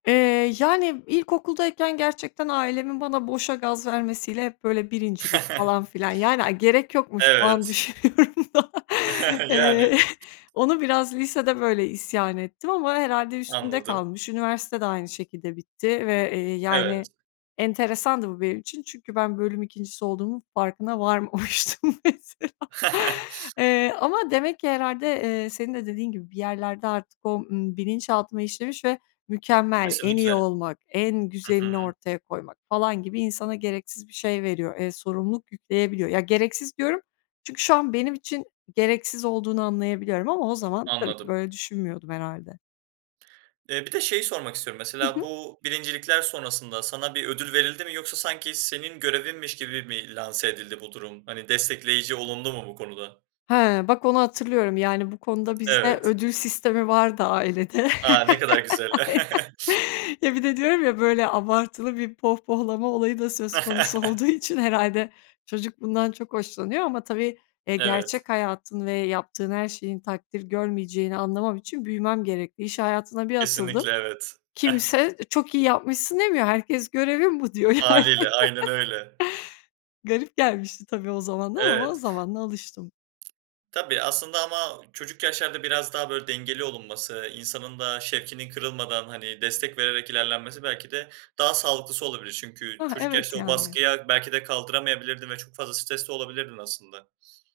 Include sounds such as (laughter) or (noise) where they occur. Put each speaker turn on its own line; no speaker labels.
Eee, yani ilkokuldayken gerçekten ailemin bana boşa gaz vermesiyle hep böyle birincilik, falan
(chuckles)
filan, yani ay gerek yokmuş şu an
Evet.
düşünüyorum da.
(chuckles) Yani.
Eee, onu biraz lisede böyle isyan ettim ama herhâlde üstümde
Anladım.
kalmış. Üniversite de aynı şekilde bitti ve, eee,
Evet.
yani enteresandı bu benim için. Çünkü ben bölüm ikincisi olduğumun farkına varmamıştım mesela.
(chuckles)
Eee, ama demek ki herhâlde, eee, senin de dediğin gibi bir yerlerde artık o, ııı, bilinçaltıma işlemiş ve mükemmel, en iyi
Kesinlikle.
olmak, en
Hı
güzelini
hı.
ortaya koymak falan gibi insana gereksiz bir şey veriyor, eee, sorumluluk yükleyebiliyor. Ya, gereksiz diyorum çünkü şu an benim için gereksiz olduğunu anlayabiliyorum ama o zaman tabii ki
Anladım.
böyle düşünmüyordum herhâlde.
Eee, bir de şeyi sormak istiyorum
Hı
mesela,
hı.
bu birincilikler sonrasında sana bir ödül verildi mi yoksa sanki senin görevinmiş gibi mi lanse edildi bu durum? Hani destekleyici olundu mu bu konuda?
Hee, bak onu hatırlıyorum. Yani bu konuda bizde
Evet.
ödül sistemi vardı ailede.
A, ne kadar güzel.
(chuckles)
(chuckles)
Ya bir de diyorum ya böyle abartılı bir pohpohlama olayı da söz konusu olduğu
(chuckles)
için, herhâlde çocuk bundan çok hoşlanıyor ama tabii, eee,
Evet.
gerçek hayatın ve yaptığın her şeyin takdir görmeyeceğini anlamam için büyümem gerekli. İş hayatına bir atıldım.
Kesinlikle, evet, ah.
Kimse çok iyi yapmışsın demiyor. Herkes görevin bu diyor yani.
Hâliyle aynen öyle.
(chuckles) Garip gelmişti tabii o zamandan ama o
Evet.
zamanla alıştım.
Tabii, aslında ama çocuk yaşlarda biraz daha böyle dengeli olunması, insanın da şevkinin kırılmadan, hani destek vererek ilerlenmesi belki de daha sağlıklısı olabilir. Çünkü
Hıh,
çocuk
evet
yaşta o
yani.
baskıya belki de kaldıramayabilirdin ve çok fazla stres de olabilirdin aslında.